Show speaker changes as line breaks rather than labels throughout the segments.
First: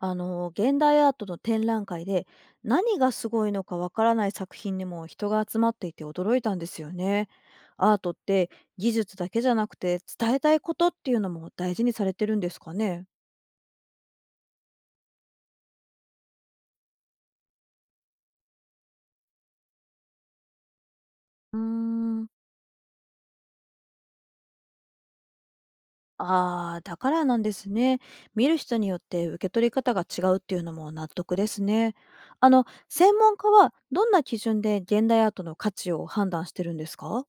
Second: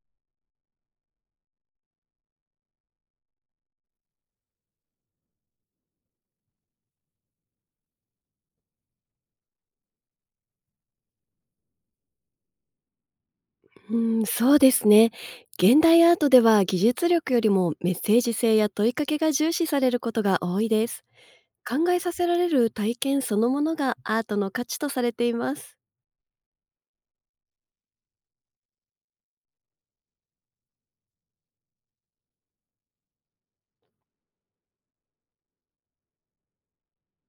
現代アートの展覧会で何がすごいのかわからない作品にも人が集まっていて驚いたんですよね。アートって技術だけじゃなくて伝えたいことっていうのも大事にされてるんですかね。
うん、そうですね。現代アートでは技術力よりもメッセージ性や問いかけが重視されることが多いです。
うー
考えさせ
ん、
られる体験そのものがアートの価値とされています。
ああ、だからなんですね。見る人によって受け取り方が違うっていうのも納得ですね。専門家はどんな基準で現代アートの価値を判断してるんですか？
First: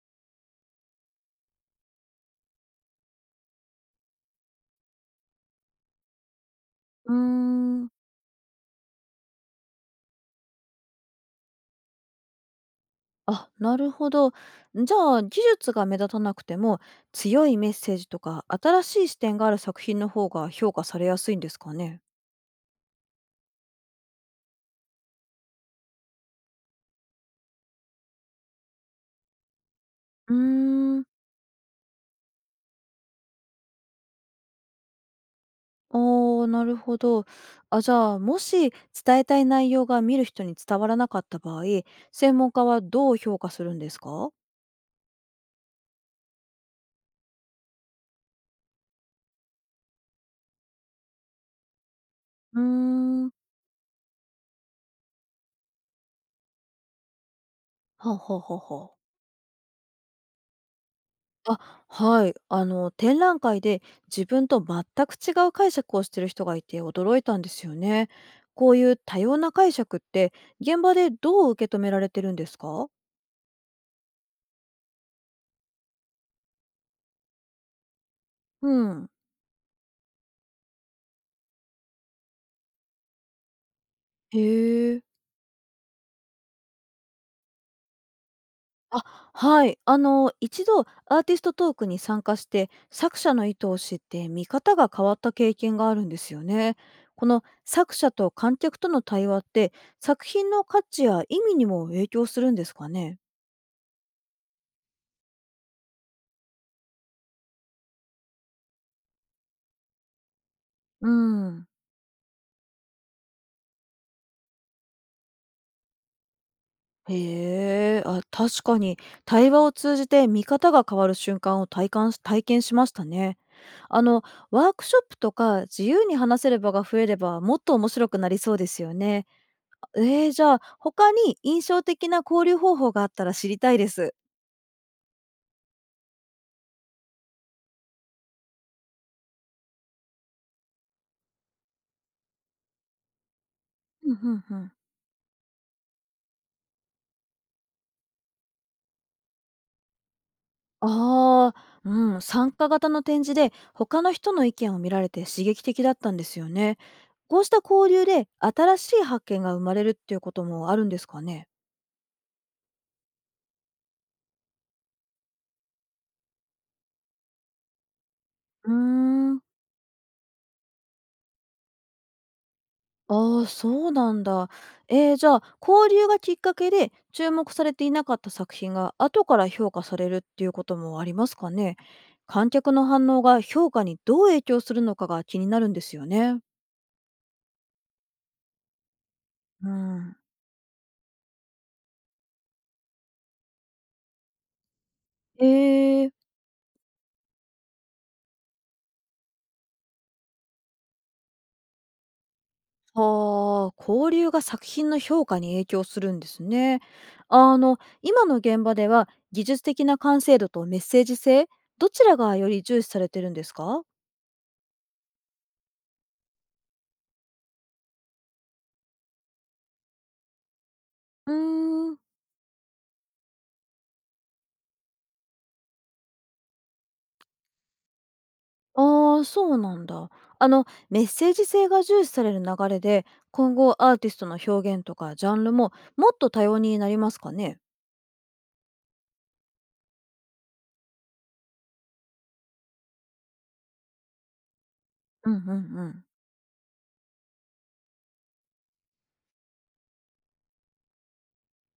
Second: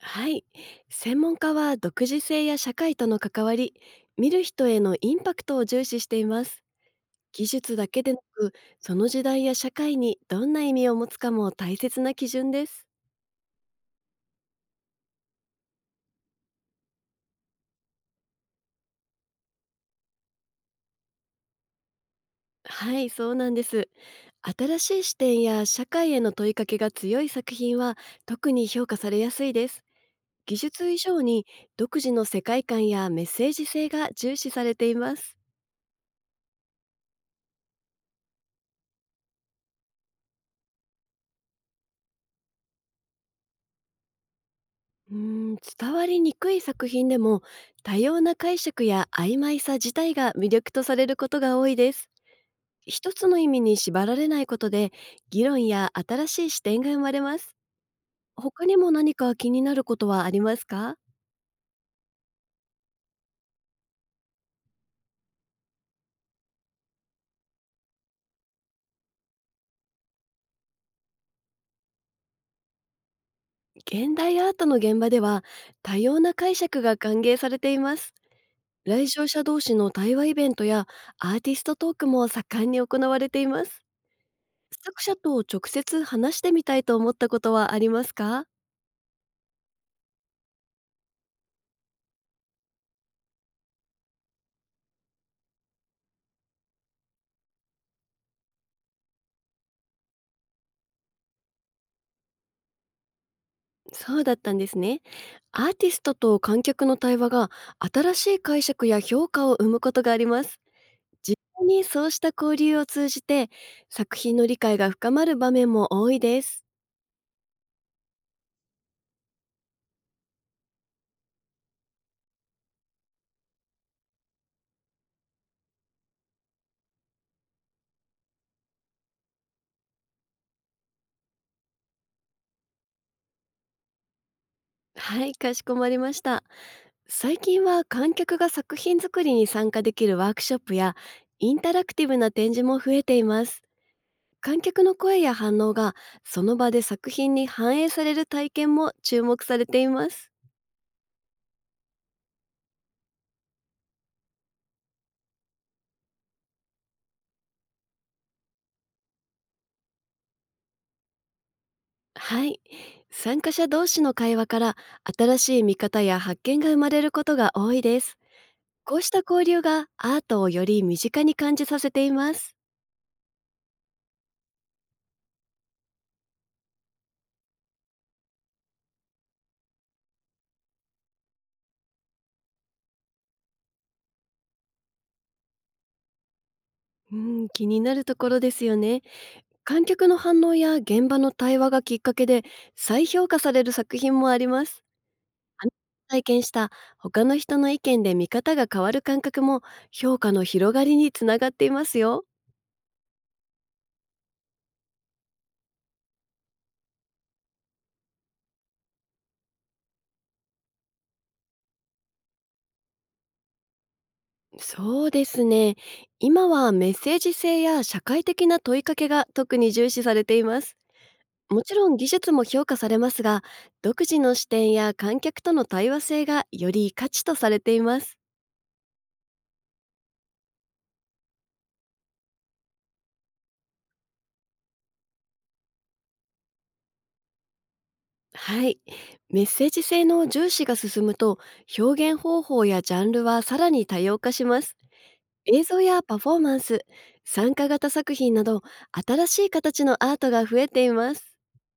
はい。専門家は独自性や社会との関わり、見る人へのインパクトを重視しています。
うー
技術だ
ん。
けでなく、その時代や社会にどんな意味を持つかも大切な基準です。
あ、なるほど。じゃあ、技術が目立たなくても、強いメッセージとか、新しい視点がある作品の方が評価されやすいんですかね。
はい、そうなんです。新しい視点や社会への問いかけが強い作品は特に評価されやすいです。
うー
技術以
ん。
上に独自の世界観やメッセージ性が重視されています。
あー、なるほど。あ、じゃあ、もし伝えたい内容が見る人に伝わらなかった場合、専門家はどう評価するんですか？
伝わりにくい作品でも多様な解釈や曖昧さ自体が魅力とされることが多いです。
うー
一つ
ん。
の意味に縛られないことで議論や新しい視点が生まれます。
はあはあは
他
あ
にも
はあ。
何か気になることはありますか？
あ、はい。展覧会で自分と全く違う解釈をしてる人がいて驚いたんですよね。こういう多様な解釈って現場でどう受け止められてるんですか？
現代アートの現場では多様な解釈が歓迎されています。
う
来
ん。
場者同士の対話イベントやアーティストトークも盛んに行われています。
へ
作
え。
者と直接話してみたいと思ったことはありますか？
あ、はい。一度アーティストトークに参加して作者の意図を知って見方が変わった経験があるんですよね。この作者と観客との対話って作品の価値や意味にも影響するんですかね？
そうだったんですね。アーティストと観客の対話が新しい解釈や評価を生むことがあります。
う
実際
ん。
にそうした交流を通じて作品の理解が深まる場面も多いです。
へえ、あ、確かに対話を通じて見方が変わる瞬間を体験しましたね。あのワークショップとか自由に話せる場が増えればもっと面白くなりそうですよね。じゃあ他に印象的な交流方法があったら知りたいです。
はい、かしこまりました。最近は観客が作品作りに参加できるワークショップやインタラクティブな展示も増えています。
うんうんう
観
ん。
客の声や反応がその場で作品に反映される体験も注目されています。
ああ、うん、参加型の展示で他の人の意見を見られて刺激的だったんですよね。こうした交流で新しい発見が生まれるっていうこともあるんですかね。
はい。参加者同士の会話から新しい見方や発見が生まれることが多いです。
うー
こうした
ん。
交流がアートをより身近に感じさせています。
ああ、そうなんだ。じゃあ交流がきっかけで注目されていなかった作品が後から評価されるっていうこともありますかね？観客の反応が評価にどう影響するのかが気になるんですよね。
うん、気になるところですよね。
う
観客
ん、
の反応や現場の対話がきっかけで再評価される作品もあります。
えー、
体験した他の人の意見で見方が変わる感覚も評価の広がりにつながっていますよ。
ああ、交流が作品の評価に影響するんですね。今の現場では技術的な完成度とメッセージ性、どちらがより重視されてるんですか？
そうですね。今はメッセージ性や社会的な問いかけが特に重視されています。
う
もちろ
ー
ん
ん。
技術も評価されますが、独自の視点や観客との対話性がより価値とされています。
ああ、そうなんだ。メッセージ性が重視される流れで、今後アーティストの表現とかジャンルももっと多様になりますかね？
はい。メッセージ性の重視が進むと、表現方法やジャンルはさらに多様化します。
うんうんう
映像や
ん。
パフォーマンス、参加型作品など、新しい形のアートが増えています。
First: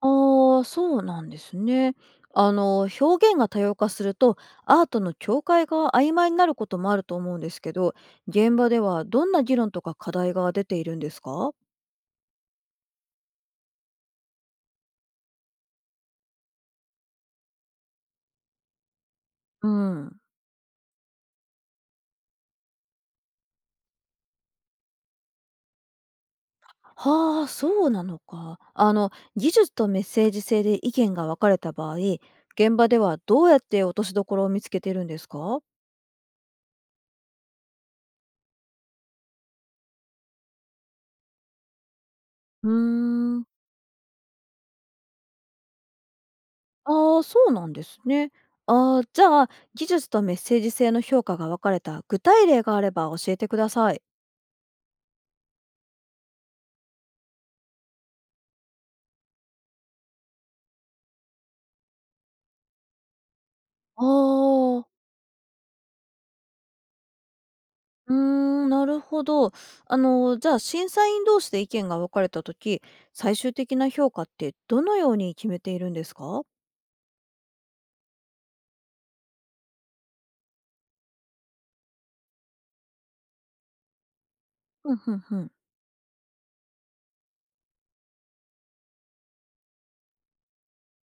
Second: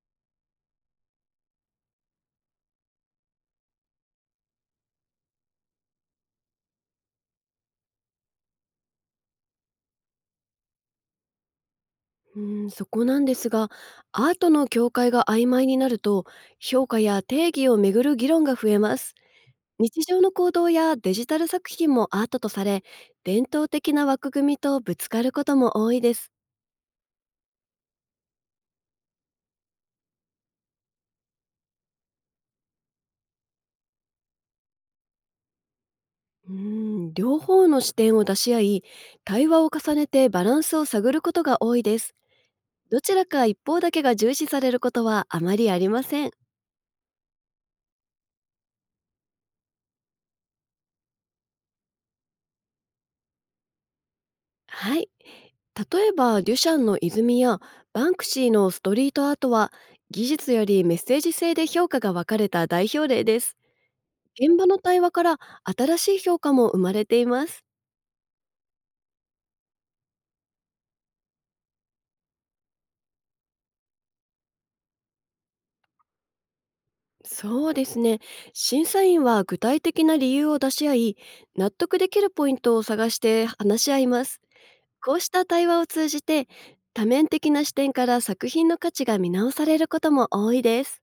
ああ、そうなんですね。表現が多様化すると、アートの境界が曖昧になることもあると思うんですけど、現場ではどんな議論とか課題が出ているんですか？
うん、そこなんですが、アートの境界が曖昧になると、評価や定義をめぐる議論が増えます。
う
日
ん。
常の行動やデジタル作品もアートとされ、伝統的な枠組みとぶつかることも多いです。
はあ、そうなのか。技術とメッセージ性で意見が分かれた場合、現場ではどうやって落としどころを見つけてるんですか？
うー両方の視点を出し合い、対話を重ねてバランスを探ることが多いです。
うー
どちら
ん。
か一方だけが重視されることはあまりありません。
ああ、そうなんですね。ああ、じゃあ、技術とメッセージ性の評価が分かれた具体例があれば教えてください。
はい。例えば、デュシャンの泉やバンクシーのストリートアートは、技術よりメッセージ性で評価が分かれた代表例です。
あ
現場の
あ、
対話から新しい評価も生まれています。
うーん、なるほど。じゃあ、審査員同士で意見が分かれたとき、最終的な評価ってどのように決めているんですか？
そうですね。審査員は具体的な理由を出し合い、納得できるポイントを探して話し合います。
うん、う
こう
ん、
し
う
た
ん。
対話を通じて、多面的な視点から作品の価値が見直されることも多いです。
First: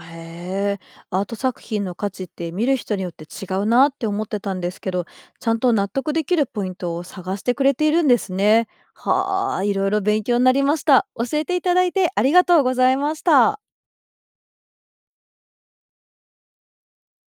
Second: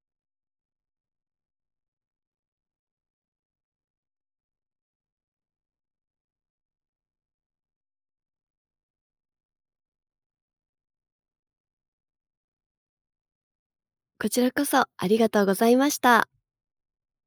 へえ、アート作品の価値って見る人によって違うなって思ってたんですけど、ちゃんと納得できるポイントを探してくれているんですね。はあ、いろいろ勉強になりました。教えていただいてありがとうございました。
こちらこそありがとうございました。